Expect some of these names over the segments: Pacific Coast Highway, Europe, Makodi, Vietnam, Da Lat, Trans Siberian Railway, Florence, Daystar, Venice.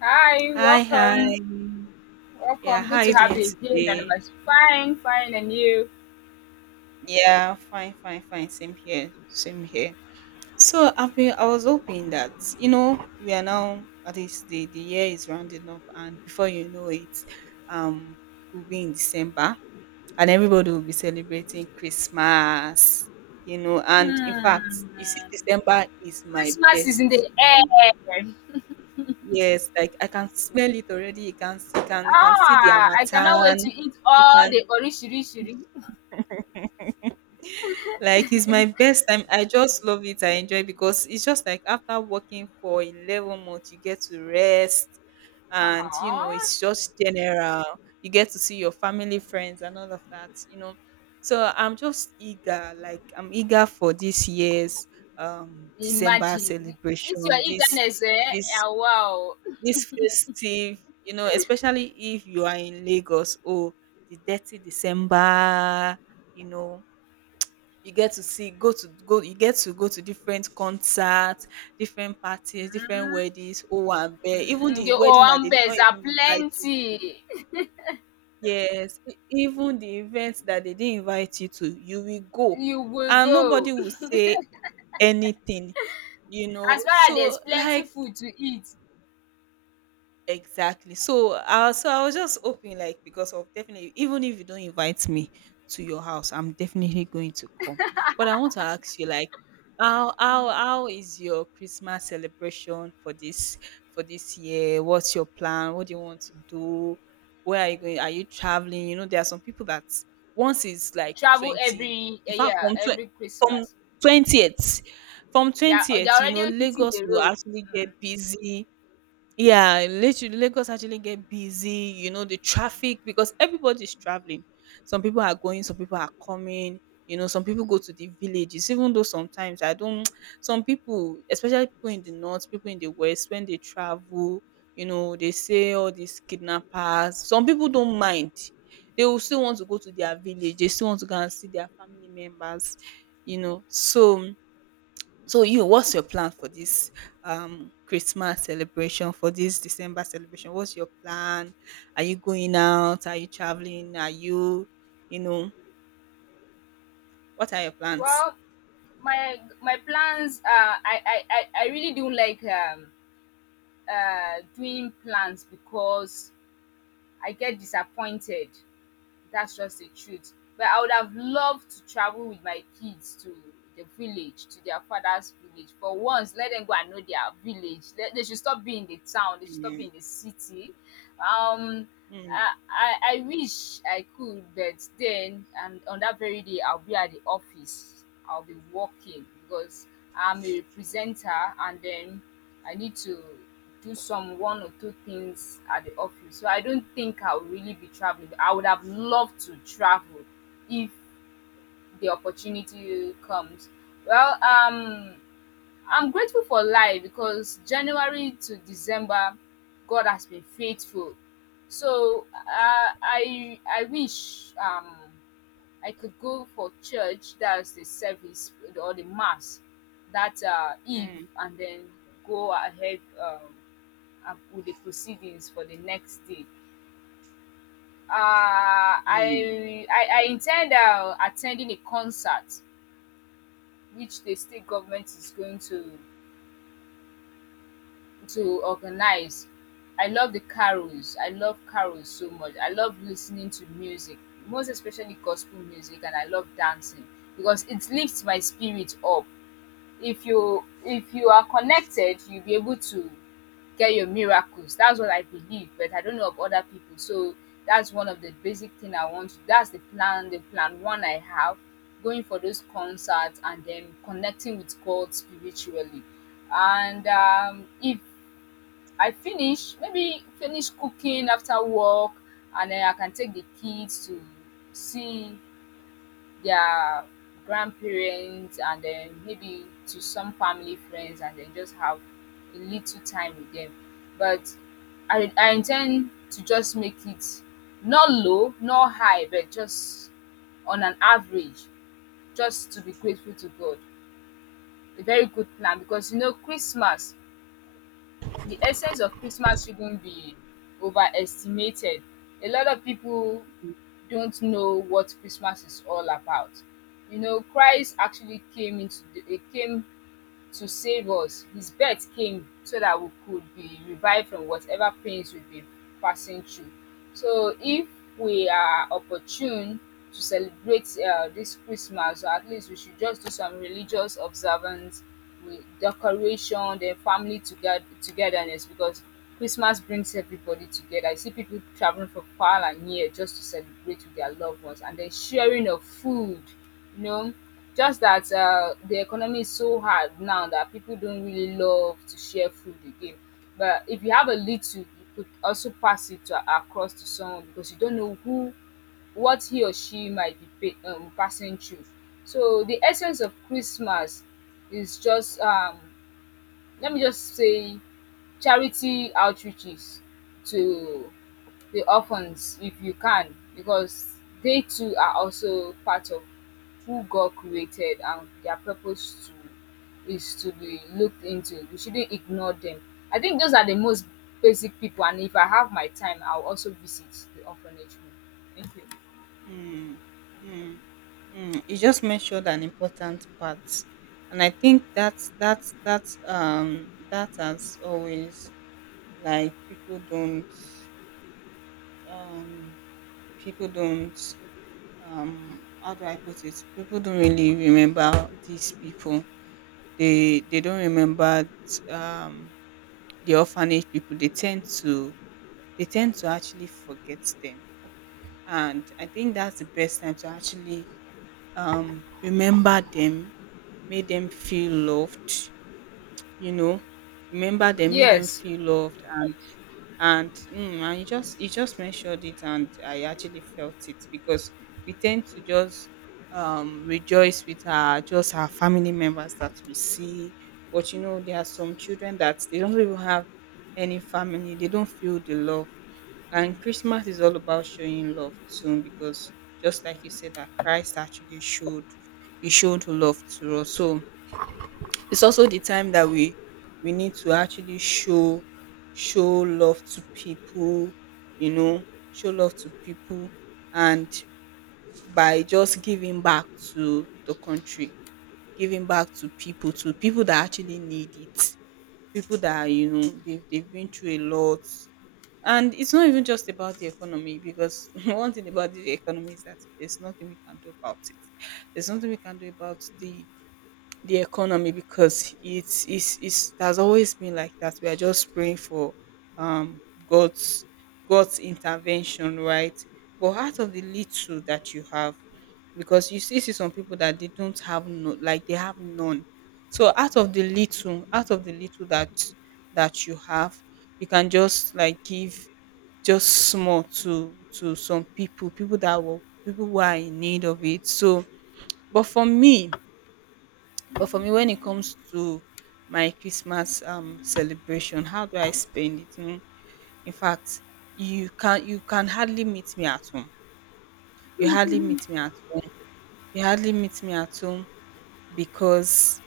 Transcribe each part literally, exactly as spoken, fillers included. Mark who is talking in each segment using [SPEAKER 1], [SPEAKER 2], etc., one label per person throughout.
[SPEAKER 1] Hi,
[SPEAKER 2] Hi,
[SPEAKER 1] welcome.
[SPEAKER 2] hi. Yeah,
[SPEAKER 1] Welcome.
[SPEAKER 2] how
[SPEAKER 1] Good
[SPEAKER 2] are
[SPEAKER 1] to
[SPEAKER 2] you
[SPEAKER 1] have
[SPEAKER 2] doing
[SPEAKER 1] you again,
[SPEAKER 2] today?
[SPEAKER 1] Anonymous. Fine, fine, and you?
[SPEAKER 2] Yeah, fine, fine, fine. Same here, same here. So I've been, I was hoping that you know we are now at least the the year is rounding up, and before you know it, um, we'll be in December, and everybody will be celebrating Christmas. You know, and In fact,
[SPEAKER 1] Hmm.
[SPEAKER 2] you see, December is my
[SPEAKER 1] Christmas is in
[SPEAKER 2] best
[SPEAKER 1] the
[SPEAKER 2] month.
[SPEAKER 1] air.
[SPEAKER 2] Yes, like I can smell it already. You can, you can, you can see the
[SPEAKER 1] Ah, I cannot
[SPEAKER 2] Amatan.
[SPEAKER 1] wait to eat
[SPEAKER 2] You
[SPEAKER 1] all
[SPEAKER 2] can
[SPEAKER 1] the orishirishiri.
[SPEAKER 2] Like it's my best time. I just love it. I enjoy it because it's just like after working for eleven months, you get to rest and you know,
[SPEAKER 1] Ah,
[SPEAKER 2] it's just general. You get to see your family, friends and all of that, you know. So I'm just eager, like I'm eager for this year's um December
[SPEAKER 1] imagine.
[SPEAKER 2] celebration,
[SPEAKER 1] It's your
[SPEAKER 2] this
[SPEAKER 1] eagerness, eh?
[SPEAKER 2] this
[SPEAKER 1] Ah, wow.
[SPEAKER 2] this festive, you know, especially if you are in Lagos, oh the thirtieth December, you know, you get to see go to go you get to go to different concerts, different parties, different weddings. Oh, owambe, even
[SPEAKER 1] Hmm,
[SPEAKER 2] the
[SPEAKER 1] the
[SPEAKER 2] wedding that they did not
[SPEAKER 1] owambes are
[SPEAKER 2] even invite you.
[SPEAKER 1] plenty.
[SPEAKER 2] Yes, e even the events that they didn't invite you to, you will go
[SPEAKER 1] You will
[SPEAKER 2] and nobody
[SPEAKER 1] go.
[SPEAKER 2] will say anything, you know.
[SPEAKER 1] As far as
[SPEAKER 2] So,
[SPEAKER 1] there's plenty
[SPEAKER 2] like,
[SPEAKER 1] food to eat,
[SPEAKER 2] exactly. So, uh, so I was just hoping, like, because of, definitely, even if you don't invite me to your house, I'm definitely going to come. But I want to ask you, like, how how how is your Christmas celebration for this for this year? What's your plan? What do you want to do? Where are you going? Are you traveling? You know, there are some people that once it's like
[SPEAKER 1] travel
[SPEAKER 2] twenty.
[SPEAKER 1] every
[SPEAKER 2] In
[SPEAKER 1] eh,
[SPEAKER 2] fact,
[SPEAKER 1] yeah,
[SPEAKER 2] from tw-
[SPEAKER 1] every
[SPEAKER 2] from
[SPEAKER 1] Christmas.
[SPEAKER 2] twentieth, from
[SPEAKER 1] They're they're
[SPEAKER 2] twentieth, you
[SPEAKER 1] already
[SPEAKER 2] know,
[SPEAKER 1] hitting
[SPEAKER 2] Lagos
[SPEAKER 1] the
[SPEAKER 2] will
[SPEAKER 1] road.
[SPEAKER 2] actually
[SPEAKER 1] Mm.
[SPEAKER 2] get busy. Yeah, literally Lagos actually get busy, you know, the traffic, because everybody's traveling. Some people are going, some people are coming, you know, some people go to the villages, even though sometimes I don't some people, especially people in the north, people in the west, when they travel, you know, they say all these kidnappers. Some people don't mind. They will still want to go to their village, they still want to go and see their family members, you know. So so you, what's your plan for this um Christmas celebration, for this December celebration? What's your plan? Are you going out? Are you traveling? Are you, you know, what are your plans?
[SPEAKER 1] Well, my my plans uh I I I I really don't like um uh doing plans because I get disappointed. That's just the truth. But I would have loved to travel with my kids to the village, to their father's village. For once, let them go and know their village. They, they should stop being in the town. They should stop
[SPEAKER 2] Mm,
[SPEAKER 1] being in the city. Um,
[SPEAKER 2] mm,
[SPEAKER 1] I, I I wish I could, but then and on that very day I'll be at the office. I'll be working because I'm a presenter and then I need to do some one or two things at the office. So I don't think I'll really be traveling. I would have loved to travel if the opportunity comes. Well, um I'm grateful for life because January to December, God has been faithful. So uh, I I wish um, I could go for church. That's the service or the mass that uh, eve,
[SPEAKER 2] mm,
[SPEAKER 1] and then go ahead, um, and with the proceedings for the next day. Uh,
[SPEAKER 2] mm,
[SPEAKER 1] I, I I intend uh, attending a concert which the state government is going to to organize. I love the carols. I love carols so much. I love listening to music, most especially gospel music, and I love dancing because it lifts my spirit up. If you if you are connected, you'll be able to get your miracles. That's what I believe, but I don't know of other people. So that's one of the basic thing I want. To, that's the plan, the plan one I have, going for those concerts and then connecting with God spiritually. And um, if I finish, maybe finish cooking after work, and then I can take the kids to see their grandparents and then maybe to some family friends and then just have a little time with them. But I, I intend to just make it not low, not high, but just on an average, just to be grateful to God. A very good plan because you know, Christmas the essence of Christmas shouldn't be overestimated. A lot of people don't know what Christmas is all about. You know, Christ actually came into the, eh, came to save us. His death came so that we could be revived from whatever pains we've been passing through. So, if we are opportune to celebrate uh, this Christmas, or at least we should just do some religious observance with decoration, then family together togetherness because Christmas brings everybody together. I see people traveling from far and near just to celebrate with their loved ones, and then sharing of food, you know, just that uh, the economy is so hard now that people don't really love to share food again, but if you have a little you could also pass it to, across to someone because you don't know who what he or she might be pa- um, passing through. So the essence of Christmas is just, um, let me just say, charity outreaches to the orphans if you can, because they too are also part of who God created, and their purpose to is to be looked into. We shouldn't ignore them. I think those are the most basic people, and if I have my time I'll also visit the orphanage home. Thank you.
[SPEAKER 2] mm, mm, mm. You just mentioned an important part, and I think that's that's that's um that, as always, like people don't um people don't, um how do I put it? People don't really remember these people. They they don't remember, um the orphanage people. They tend to they tend to actually forget them. And I think that's the best time to actually um remember them, make them feel loved, you know. Remember them, make them
[SPEAKER 1] Yes.
[SPEAKER 2] feel loved. And. And mm, and you just you just mentioned it, and I actually felt it because we tend to just um rejoice with our just our family members that we see, but you know there are some children that they don't even have any family. They don't feel the love, and Christmas is all about showing love too, because just like you said, that Christ actually showed, he showed love to us. So it's also the time that we we need to actually show show love to people, you know, show love to people, and by just giving back to the country, giving back to people, to people that actually need it, people that, you know, they've, they've been through a lot. And it's not even just about the economy because one thing about the economy is that there's nothing we can do about it. There's nothing we can do about the the economy, because it's it's it's, it has always been like that. We are just praying for um God's God's intervention, right? But out of the little that you have, because you still see some people that they don't have, no, like they have none. So out of the little, out of the little that that you have, you can just like give just small to to some people, people that will people who are in need of it. So, but for me, but for me, when it comes to my Christmas um celebration, how do I spend it? Mm, in fact, you can you can hardly meet me at home. You hardly meet me at home. You hardly meet me at home, because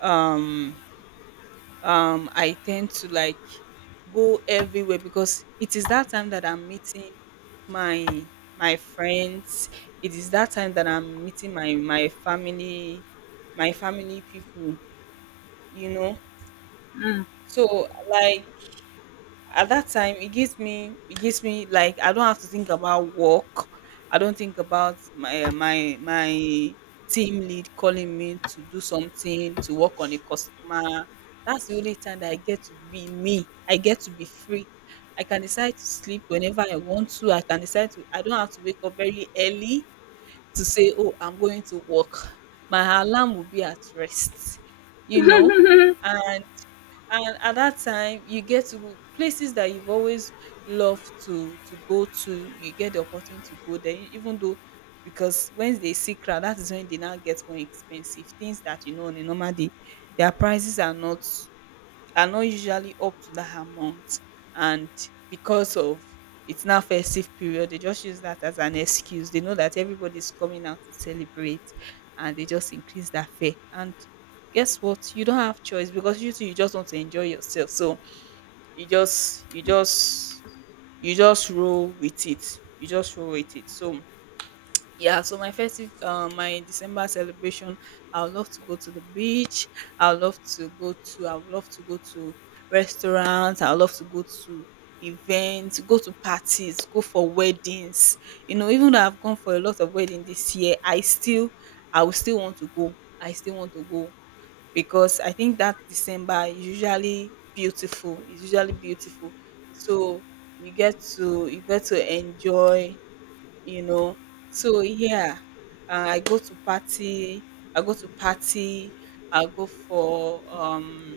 [SPEAKER 2] um um I tend to like go everywhere because it is that time that I'm meeting my my friends. It is that time that I'm meeting my my family, my family people, you know.
[SPEAKER 1] Mm.
[SPEAKER 2] So, like, at that time, it gives me it gives me, like I don't have to think about work. I don't think about my eh, my my team lead calling me to do something, to work on a customer. That's the only time that I get to be me. I get to be free. I can decide to sleep whenever I want to. I can decide to I don't have to wake up very early to say, "Oh, I'm going to work." My alarm will be at rest. You know, and and at that time you get to go- places that you've always loved to to go to. You get the opportunity to go there, e, even though, because when they see crowd, that is when they now get more expensive things, that you know on a normal day their prices are not are not usually up to that amount. And because of, it's now festive period, they just use that as an excuse. They know that everybody's coming out to celebrate, and they just increase that fare. And guess what, you don't have choice, because you too, you just want to enjoy yourself. So you just you just you just roll with it. You just roll with it so, yeah. So my festive, uh, my December celebration, I would love to go to the beach. I would love to go to. I would love to go to restaurants. I would love to go to events, go to parties, go for weddings. You know, even though I've gone for a lot of weddings this year, I still, I would still want to go. I still want to go because I think that December is usually beautiful. It's usually beautiful. So you get to you get to enjoy, you know. So yeah, uh, I go to party. I go to party. I go for um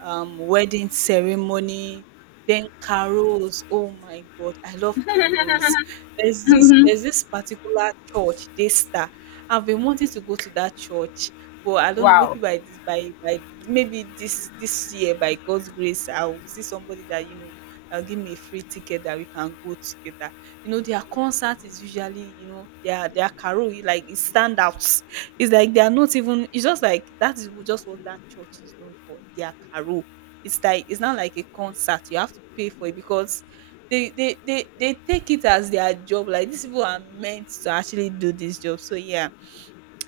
[SPEAKER 2] um, wedding ceremony, then carols. Oh my God, I love carols. There's this there's this particular church, Daystar. I've been wanting to go to that church, but I don't know. Maybe
[SPEAKER 1] Wow.
[SPEAKER 2] by this by by maybe this this year, by God's grace, I'll see somebody that, you know, that'll give me a free ticket that we can go together. You know, their concert is usually, you know, their their carol, like it stand out. It's like they are not, even it's just like that is just what that church is known for, their carol. It's like it's not like a concert. You have to pay for it because they they they, they take it as their job. Like these people are meant to actually do this job. So yeah.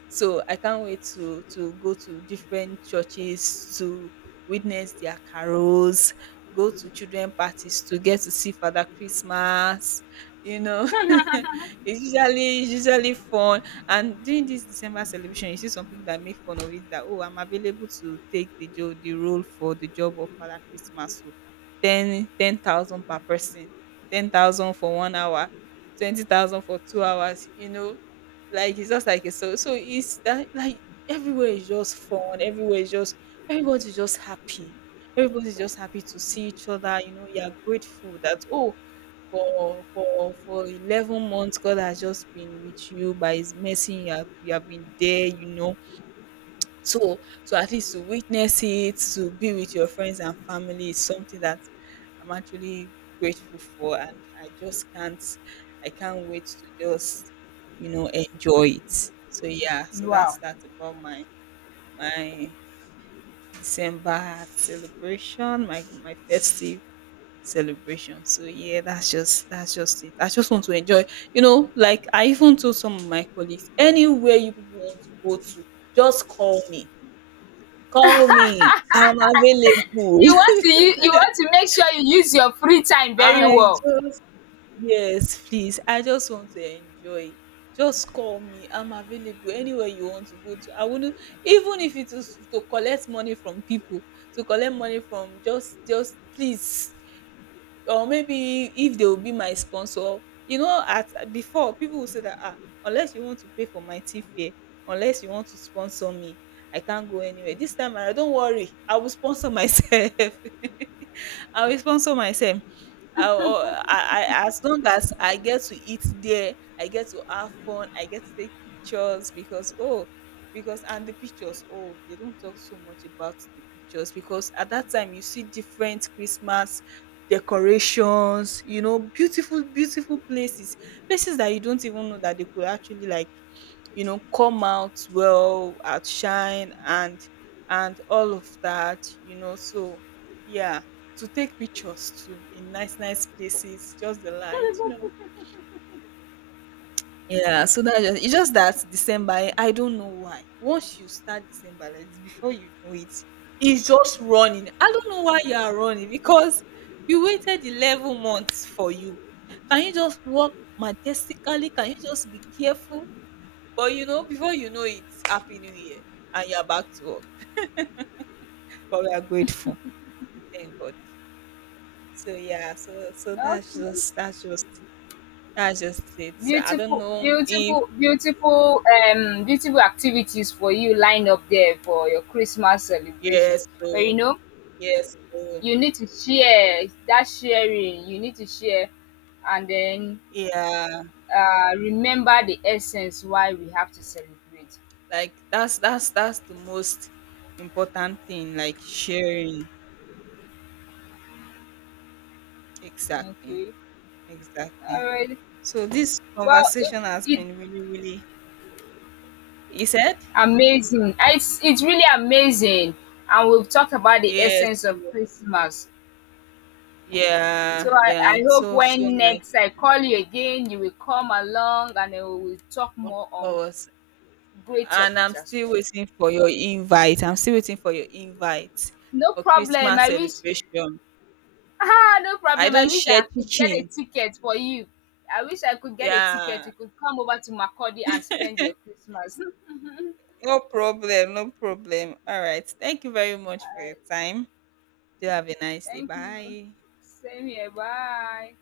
[SPEAKER 2] So I can't wait to to go to different churches to witness their carols, go to children parties to get to see Father Christmas. You know, it's usually it's usually fun. And during this December celebration, you see some people that make fun of it, that, oh, I'm available to take the job, the role for the job of Father Christmas. So ten ten thousand per person, ten thousand for one hour, twenty thousand for two hours. You know, like it's just like a, so so it's that, like everywhere is just fun, everywhere is just, everybody's just happy. Everybody's just happy to see each other, you know, you're grateful that, oh, for for for eleven months God has just been with you by his mercy. You have, you have been there, you know. So, so at least to witness it, to be with your friends and family is something that I'm actually grateful for. And I just can't I can't wait to just, you know, enjoy it. So yeah, so that's
[SPEAKER 1] Wow.
[SPEAKER 2] that about my my December celebration, my my festive celebration. So yeah, that's just that's just it. I just want to enjoy. You know, like I even told some of my colleagues, anywhere you people want to go to, just call me call me. I'm available.
[SPEAKER 1] You want to u- you want to make sure you use your free time very
[SPEAKER 2] I
[SPEAKER 1] well.
[SPEAKER 2] just, yes, please. I just want to enjoy. Just call me. I'm available anywhere you want to go to. I wouldn't, even if it is to collect money from people, to collect money from just, just please. Or maybe if they will be my sponsor. You know, at before people will say that, ah, unless you want to pay for my tea fare, unless you want to sponsor me, I can't go anywhere. This time around, don't worry, I will sponsor myself. I'll sponsor myself. i I, I, as long as I get to eat there, I get to have fun, I get to take pictures because, oh, because, and the pictures, oh, they don't talk so much about the pictures, because at that time you see different Christmas decorations, you know, beautiful, beautiful places, places that you don't even know that they could actually like, you know, come out well, outshine and and all of that, you know. So yeah, to take pictures too in nice nice places, just the light, you know. Yeah, so that just, it's just that December, eh, I don't know why once you start December like this, before you know it, it's just running. I don't know why you are running because we waited eleven months for you. Can you just walk majestically? Can you just be careful? But you know, before you know it, happy new year, and you're back to work. But we are grateful. We thank God. So yeah, so so that's
[SPEAKER 1] Okay.
[SPEAKER 2] just that's just that's just it. So I don't
[SPEAKER 1] Beautiful,
[SPEAKER 2] know if,
[SPEAKER 1] beautiful, beautiful, um, beautiful activities for you lined up there for your Christmas celebration.
[SPEAKER 2] yes,
[SPEAKER 1] But
[SPEAKER 2] so
[SPEAKER 1] you know,
[SPEAKER 2] yes, so
[SPEAKER 1] you need to share that sharing. You need to share, and then,
[SPEAKER 2] yeah,
[SPEAKER 1] uh, remember the essence why we have to celebrate.
[SPEAKER 2] like that's that's that's the most important thing, like sharing. Exactly,
[SPEAKER 1] Okay. All
[SPEAKER 2] exactly.
[SPEAKER 1] right.
[SPEAKER 2] So this
[SPEAKER 1] Well, it
[SPEAKER 2] conversation has
[SPEAKER 1] it
[SPEAKER 2] been really, really. He said,
[SPEAKER 1] amazing. It's it's really amazing, and we've talked about the
[SPEAKER 2] yes,
[SPEAKER 1] essence of Christmas.
[SPEAKER 2] yeah,
[SPEAKER 1] So I,
[SPEAKER 2] yeah.
[SPEAKER 1] I
[SPEAKER 2] It's
[SPEAKER 1] hope
[SPEAKER 2] so, so
[SPEAKER 1] when
[SPEAKER 2] nice,
[SPEAKER 1] next I call you again, you will come along and we will talk
[SPEAKER 2] of
[SPEAKER 1] more on
[SPEAKER 2] course.
[SPEAKER 1] great
[SPEAKER 2] And I'm
[SPEAKER 1] topics as
[SPEAKER 2] still
[SPEAKER 1] well.
[SPEAKER 2] waiting for your invite. I'm still waiting for your invite
[SPEAKER 1] No
[SPEAKER 2] for
[SPEAKER 1] problem.
[SPEAKER 2] Christmas
[SPEAKER 1] I wish.
[SPEAKER 2] celebration.
[SPEAKER 1] Ah, no
[SPEAKER 2] I
[SPEAKER 1] problem. I
[SPEAKER 2] don't
[SPEAKER 1] wish
[SPEAKER 2] share
[SPEAKER 1] I could get a
[SPEAKER 2] chicken.
[SPEAKER 1] ticket for you. I wish I could get a ticket.
[SPEAKER 2] Yeah,
[SPEAKER 1] You could come over to Makodi and spend your Christmas. All
[SPEAKER 2] no problem, no problem. All right. Thank you very much for your
[SPEAKER 1] right.
[SPEAKER 2] time. Do have a nice day.
[SPEAKER 1] Thank you.
[SPEAKER 2] Bye.
[SPEAKER 1] Same here. Bye.